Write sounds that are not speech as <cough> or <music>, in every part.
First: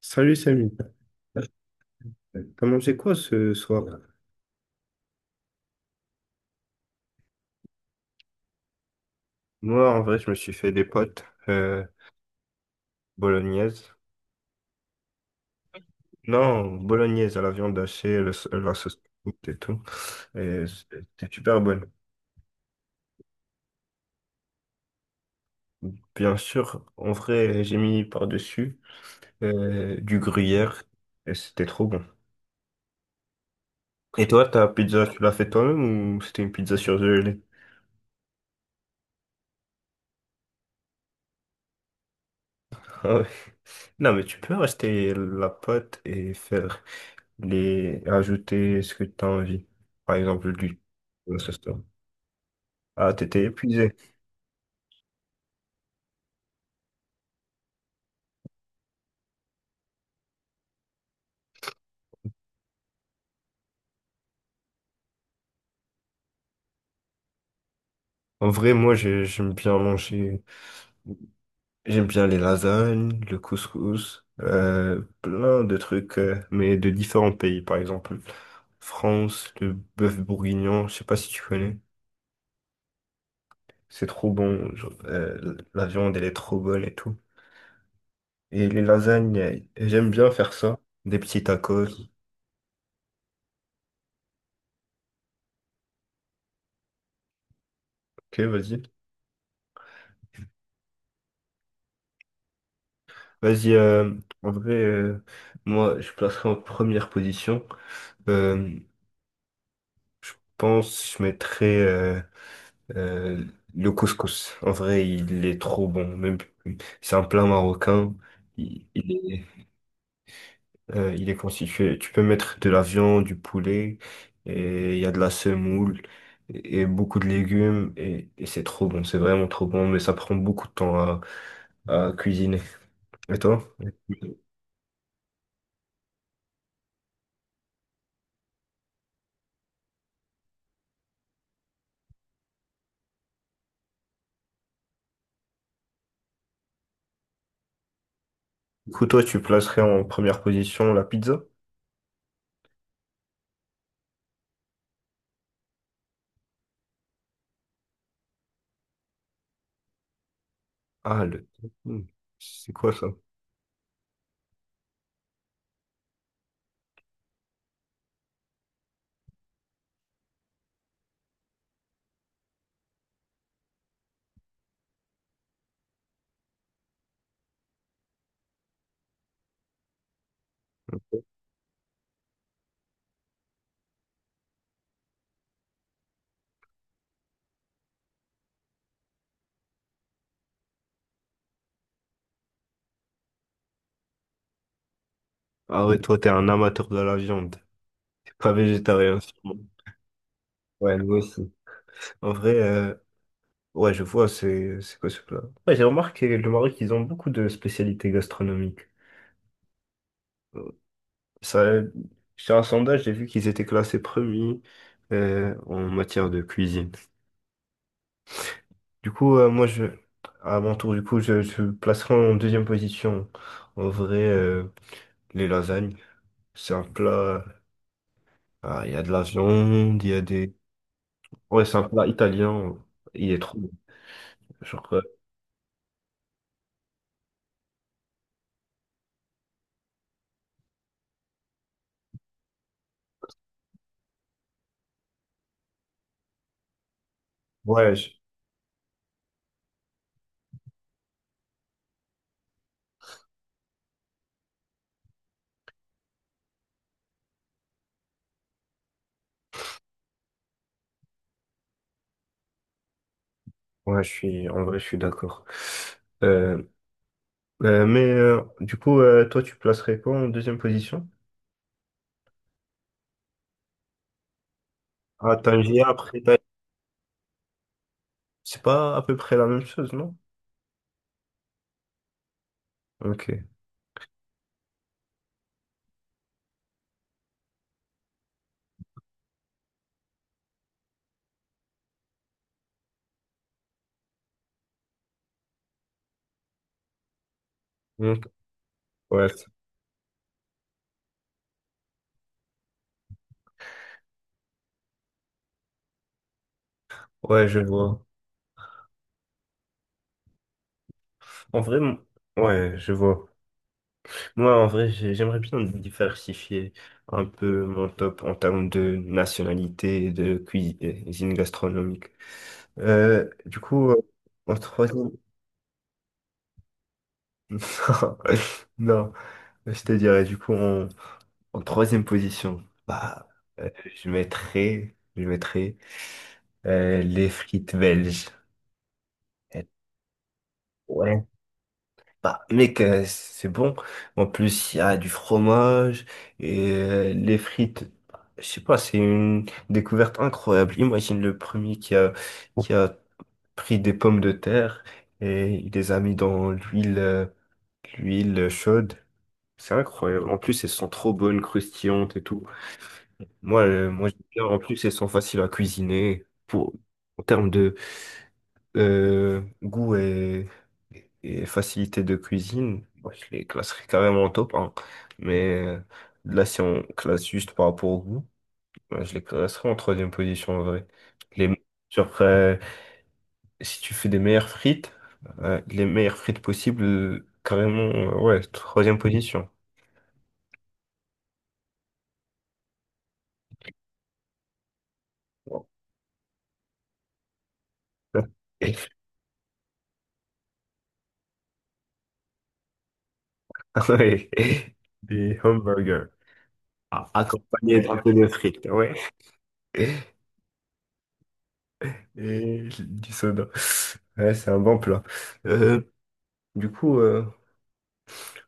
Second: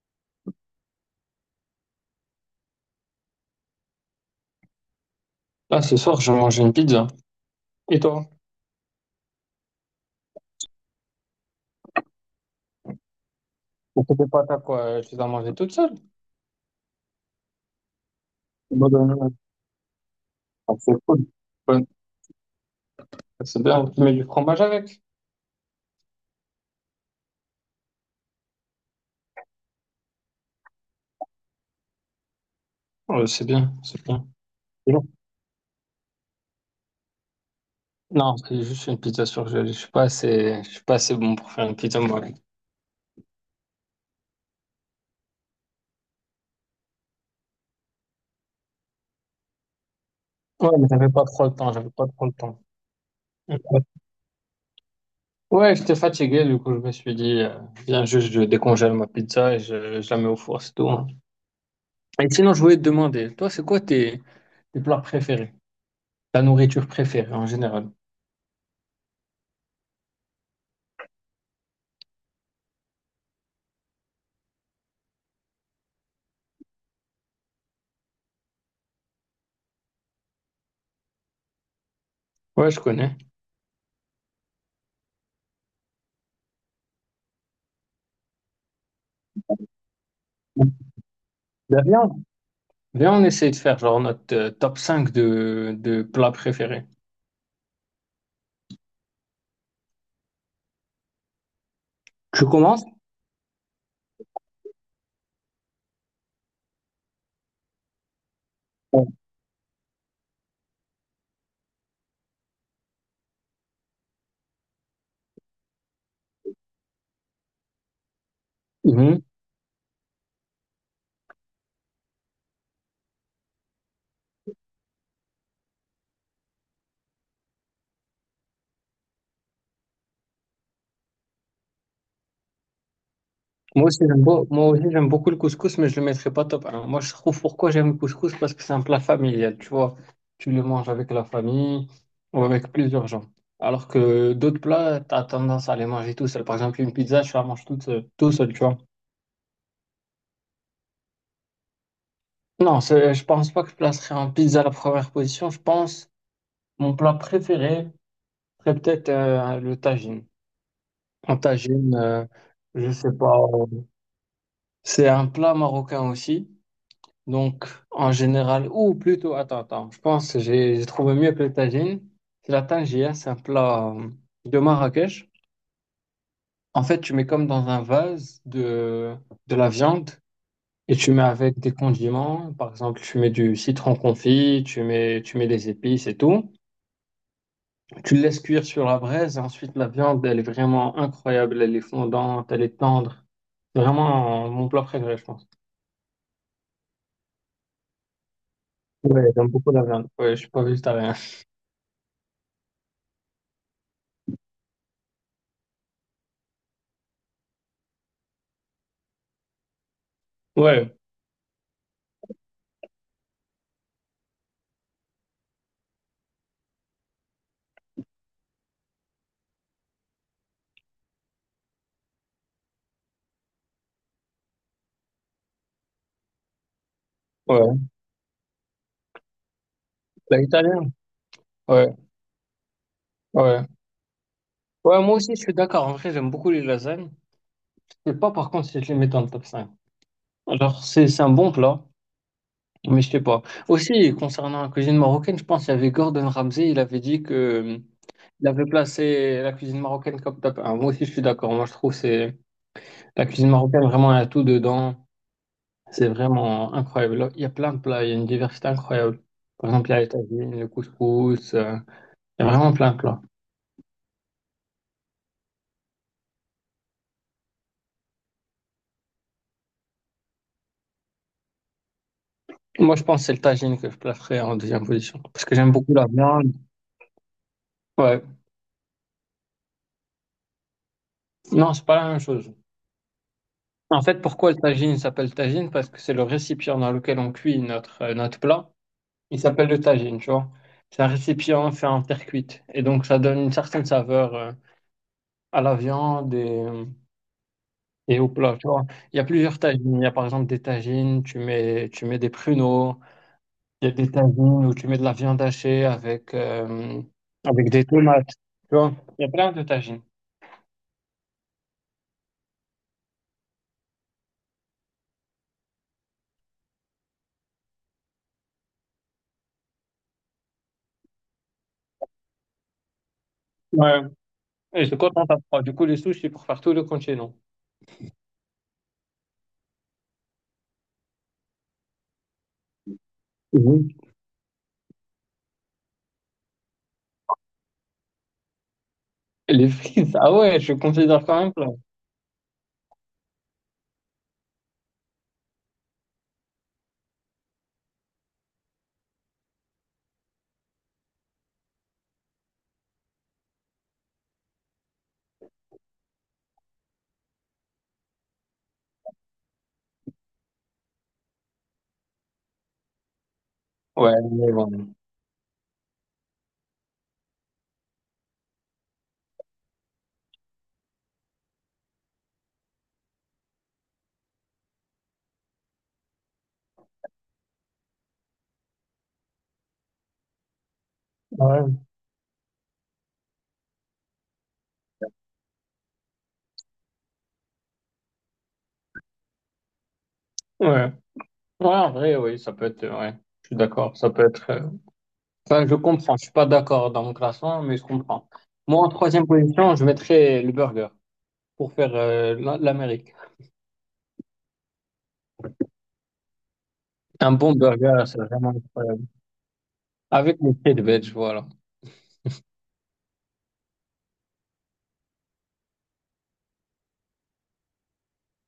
Salut Samy, t'as mangé quoi ce soir? Là, ce soir, je vais manger une pizza. Et toi? Moi, en vrai, je me suis fait des potes bolognaises. Et tes pâtes à quoi? Tu les as mangées toutes seules? Non, bolognaise à la viande hachée, la Bonne sauce année. piquante et tout. Ah, c'est cool. C'était super Ouais, bonne. c'est bien. Tu mets du fromage avec? Bien sûr, en vrai, j'ai mis par-dessus du gruyère et c'était trop bon. Ouais, c'est bien, c'est bien. Et toi, ta C'est pizza, bon. tu l'as fait toi-même ou c'était une pizza surgelée? Non, c'est juste une pizza surgelée. Je suis pas assez bon pour faire une pizza moi. Ouais, <laughs> Ah ouais. Non, mais tu peux rester la pâte et faire les ajouter ce que tu as envie. Par exemple, du mais ce soir. j'avais pas trop le temps. Ah, t'étais Ouais, épuisé. Ouais, j'étais fatigué, du coup, je me suis dit, viens juste, je décongèle ma pizza et je la mets au four, c'est tout, hein. Et sinon, je voulais te demander, toi, tes plats préférés? Ta nourriture préférée en général? En vrai, moi, j'aime bien manger. J'aime bien les lasagnes, le couscous, plein de trucs, mais de différents pays. Par exemple, France, le bœuf bourguignon, je sais pas si tu connais. Ouais, je connais. C'est trop bon. Genre, la viande, elle est trop bonne et tout. Et les lasagnes, j'aime bien faire Ben, ça. Des petits tacos. viens, viens, on essaye de faire genre notre top 5 de plats préférés. Ok, vas-y. Tu commences? Vas-y, en vrai, moi, je placerai en première position. Euh, Ouais. je pense que je mettrais euh, le couscous. En vrai, il est trop bon. Même, c'est un plat marocain. Il, Mhm. il est, il est constitué. Tu peux mettre de la viande, du poulet, et il y a de la semoule et beaucoup de légumes. Et c'est trop bon. C'est vraiment trop bon, mais ça prend beaucoup de temps à cuisiner. Et toi? Moi aussi, j'aime beaucoup le couscous, mais je le mettrai pas top 1. Moi, je trouve pourquoi j'aime le couscous, parce que c'est un plat familial, tu vois. Tu le manges avec la famille ou avec plusieurs gens. Alors que d'autres plats, tu as tendance à les manger tout seul. Par exemple, une pizza, je la mange toute seule- tout seul, tu vois. Du coup, toi, tu placerais en première position la pizza? Non, je pense pas que je placerai en pizza à la première position. Je pense mon plat préféré serait peut-être le tagine. Ah, En le tagine, tofu. C'est je quoi ça? sais pas. C'est un plat marocain aussi. Donc, en général, ou plutôt, attends, attends, je pense que j'ai trouvé mieux que le tagine. C'est la tangia, c'est un plat de Marrakech. En fait, tu mets comme dans un vase de la viande et tu mets avec des condiments. Par exemple, tu mets du citron confit, tu mets des épices et tout. Tu le laisses cuire sur la braise et ensuite la viande, elle est vraiment incroyable. Elle est fondante, elle est tendre. C'est vraiment, mon plat préféré, je pense. Ah ouais, toi, t'es un amateur de la viande. T'es pas végétarien, Ouais, j'aime sûrement. beaucoup la viande. Ouais, je suis pas Ouais, nous végétarien. aussi. En vrai, ouais, je vois, c'est quoi ce plat? Ouais, j'ai remarqué, le Maroc, ils ont beaucoup de spécialités gastronomiques. Euh, Ouais, Ça, sur un sondage, j'ai vu qu'ils étaient classés premiers en matière de cuisine. Du coup, moi, je, à mon tour, du coup, je placerai en deuxième position, en vrai, les lasagnes. C'est un plat, ouais. ah, il y a de la viande, il y a La des, italienne? ouais, c'est un Ouais, plat italien. Il est trop ouais. bon. Genre, Ouais, moi aussi, je suis d'accord. En vrai, j'aime beaucoup les lasagnes. Je sais pas, par contre, si je les mets dans le top 5. Alors, c'est un bon plat, mais je sais pas. Aussi, concernant la cuisine marocaine, je pense qu'il y avait Gordon Ramsay, il avait dit que ouais, je, il avait placé la cuisine marocaine comme top 1. Moi aussi, je suis d'accord. Moi, je trouve que c'est la cuisine marocaine, vraiment, il y a tout dedans. C'est vraiment incroyable. Il y a plein de plats, il y a une diversité incroyable. Par exemple, il y a les tagines, le couscous. Il y a vraiment plein de plats. ouais, je suis, en vrai, je suis d'accord. Euh, mais du coup, toi, tu placerais quoi en deuxième position? Moi, je pense que c'est le tagine que je placerais en deuxième position. Ah, Parce que j'aime Tangier, beaucoup la après, viande. Ouais. c'est pas à peu près la même chose, non? Non, c'est pas la même chose. Ok. En fait, pourquoi le tagine s'appelle tagine? Parce que c'est le récipient dans lequel on cuit notre, notre plat. Il s'appelle le tagine, tu vois. C'est un récipient fait en terre cuite. Et donc, ça donne une certaine saveur à la viande et Ok. au plat, tu vois. Il y a Ouais, plusieurs tagines. Il y a par exemple des tagines, tu mets des pruneaux. Il y a des tagines où tu mets de la viande hachée avec, ouais, je avec des vois. tomates. Tu vois, il y a plein de tagines. En vrai, ouais, je vois. Moi, en vrai, j'aimerais bien diversifier un peu mon top en termes de nationalité et de cuisine gastronomique. Du coup, Ouais. en Et c'est troisième. quand on tape froid. Du coup, les sushis pour faire tout le continent. <laughs> Non, non, je te dirais du coup en, en troisième position, bah, euh, Mhm. Je mettrais les frites belges. Et Et- les frites, ah ouais, je ouais, considère quand même plat. bah mec, c'est bon. En plus, il y a du fromage et les frites. Bah, je sais pas, c'est une découverte incroyable. Imagine le premier qui a pris des pommes de terre et il les a mis dans l'huile l'huile chaude. C'est incroyable. En plus, elles sont trop bonnes, croustillantes et tout. Moi, moi Ouais, j'aime bien. mais En plus, elles bon. sont faciles à cuisiner. Pour, en termes de goût et facilité de cuisine, moi, je les classerais carrément en top 1. Mais là, si on classe juste par rapport au goût, ben, je les classerais en troisième position en vrai. Les, Ouais. sur, si tu fais des meilleures frites, les meilleures frites possibles, carrément, ouais, troisième position. Ouais. Ouais, en vrai, oui, ça peut être. Ouais, je suis d'accord. Ça peut être. Wow. Enfin, je comprends. Je suis pas d'accord dans mon classement, mais je comprends. Moi, en troisième position, je mettrais le burger pour faire l'Amérique. <laughs> Oui, des hamburgers, ah, Un bon accompagnés burger, d'un peu c'est de vraiment frites, ouais. incroyable. Et Avec les frites veg, voilà. du soda. Ouais, c'est un bon plat. Euh, du coup,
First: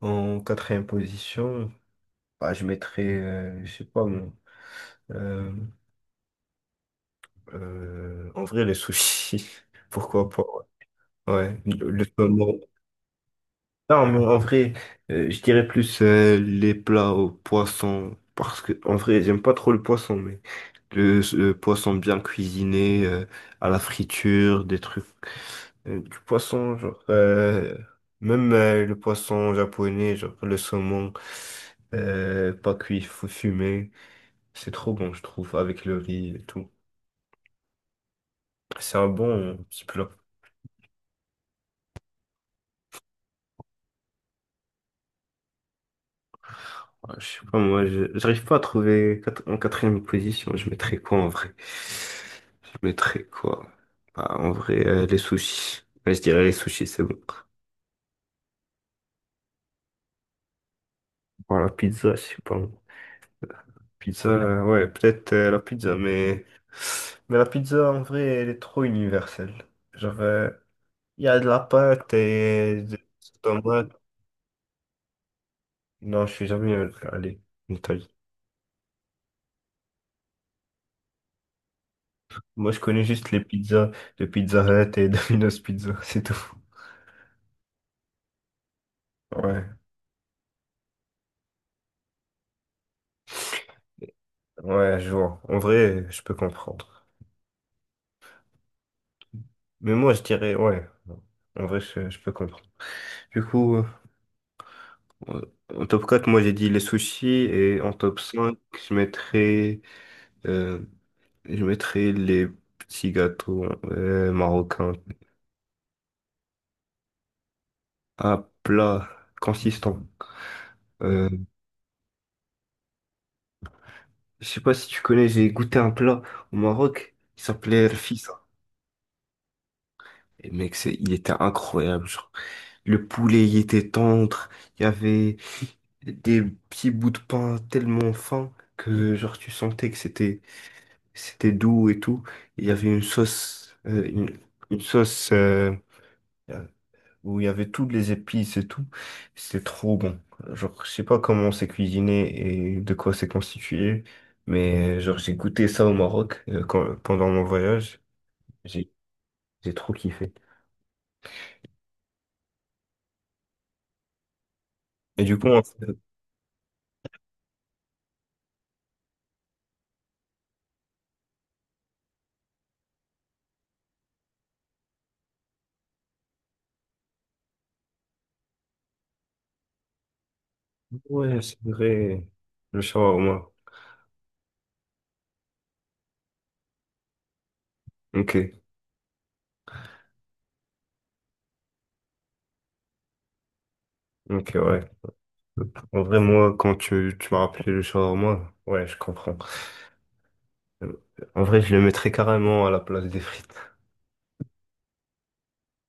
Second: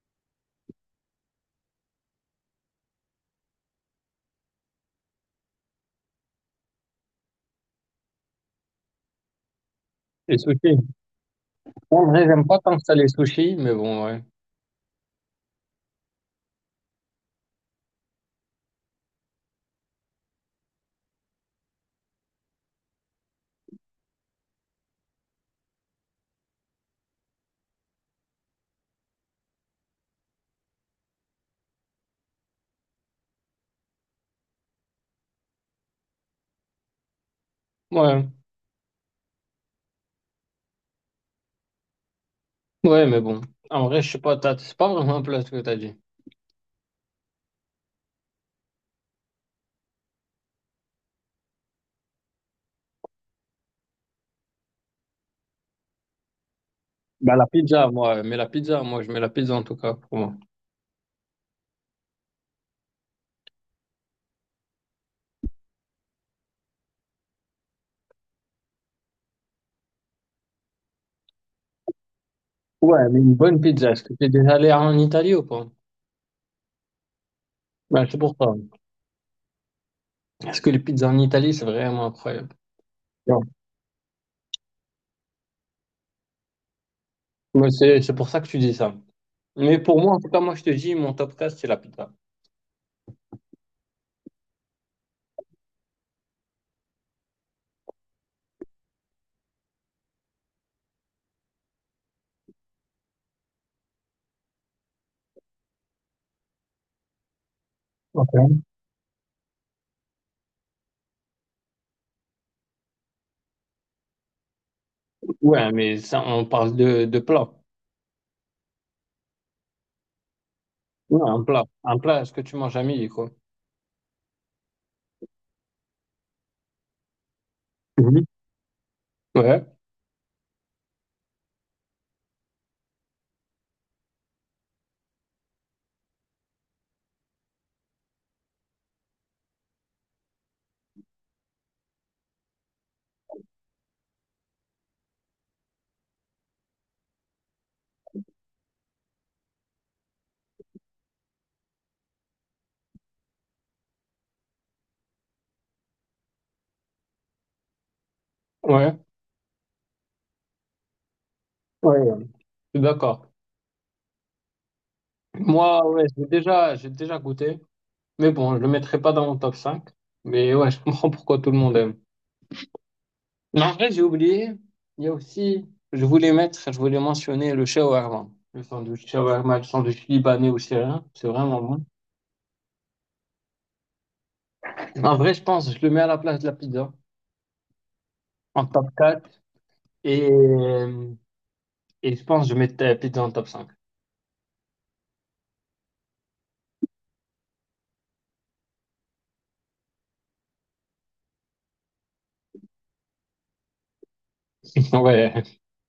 en quatrième position, bah, je mettrais, je sais pas, moi, euh, en vrai, les sushis. <laughs> Pourquoi Les pas? sushis. Ouais, ouais. En le vrai, j'aime pas saumon. tant que ça les sushis, mais bon, Non, ouais. mais en vrai, je dirais plus les plats au poisson, parce que en vrai, j'aime pas trop le poisson, mais le poisson bien cuisiné, à la friture, des trucs, du poisson, genre, même le poisson japonais, genre le saumon, pas cuit, faut fumer, c'est trop bon, je trouve, avec le riz et tout. Ouais, C'est un bon petit plat. ouais, mais bon. En vrai, je sais pas, c'est pas vraiment un plat ce que t'as dit. Ah, je sais pas, moi, j'arrive pas à trouver en quatrième position. Je mettrais quoi en vrai? Je mettrais quoi? Bah, en vrai, les sushis. Ouais, je dirais les sushis, c'est bon. Bah, la pizza, moi, ouais, mais la pizza, moi, je mets la pizza en tout cas pour moi. Bon, la pizza, je sais pas. Pizza, ouais, peut-être la pizza, mais... Mais la pizza, en vrai, elle est trop universelle. Genre, il y a de la pâte et des Ouais, mais une bonne tomates. pizza. Est-ce que t'es déjà allé en Italie ou pas? Non, je suis jamais allé en Italie. Bah, c'est pour ça. Parce que les pizzas en Italie, c'est vraiment incroyable. Moi, je connais juste les Non. pizzas de Pizza Hut et <laughs> Domino's Pizza, c'est tout. Mais c'est pour ça que tu dis ça. Ouais. Mais pour moi, en tout cas, moi, je te dis, mon top 4, c'est la pizza. Ouais, je vois. En vrai, je peux comprendre. Mais moi, je dirais, ouais. En vrai, je peux comprendre. Du coup, euh, en top 4 moi, j'ai dit les sushis. Et en top 5 Ok. je mettrais, euh, je mettrais les petits gâteaux marocains. Ouais, mais ça, on parle de plat. Un plat consistant. Ouais, Euh, un plat. Un plat, est-ce que tu manges à midi, quoi? je sais pas si tu connais, j'ai goûté un plat au Maroc. Il s'appelait Mhm. Rfissa. Ouais, Et mec, c'est, il était incroyable. Genre, le poulet, il était tendre. Il y avait des petits bouts de pain tellement fins que genre tu sentais que c'était doux et tout. Il y avait une sauce une sauce euh, où il y avait toutes les épices et tout. C'était trop bon. Genre je sais pas comment c'est cuisiné et de quoi c'est constitué, mais genre j'ai goûté ça au Maroc pendant mon voyage. J'ai ouais, j'ai trop kiffé. ouais. Ouais. Je suis d'accord. Et du coup, en Moi, fait, ouais, j'ai déjà goûté. Mais bon, je le mettrai pas dans mon top 5. Mais ouais, je comprends pourquoi tout le monde aime. Mais en vrai, j'ai oublié. Il y a aussi, je voulais mentionner le shawarma. Le sandwich shawarma, le sandwich libanais ou syrien, c'est ouais, c'est vraiment bon. vrai, le shawarma. En vrai, je pense, je le mets à la place de la pizza, Ok, en top quatre. Et, et je pense, que je mets la pizza en top 5. ok, ouais. En vrai, moi, quand tu m'as rappelé le shawarma, ouais, je comprends. Euh, En vrai, je le mettrais carrément à la place des frites. <laughs> Ouais,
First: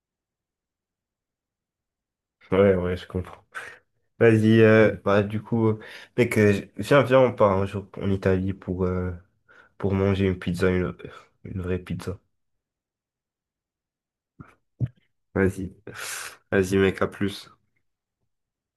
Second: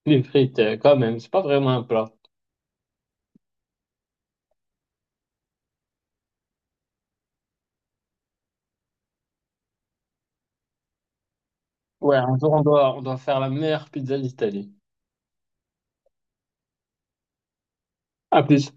les frites, quand même, c'est pas vraiment un plat. Ouais, ouais, je comprends. Vas-y, bah, du coup, mec, viens, on part un jour en Italie pour manger une pizza, une vraie Ouais, pizza. un jour, on doit faire la meilleure pizza d'Italie. Vas-y. Vas-y, mec, à plus. À plus.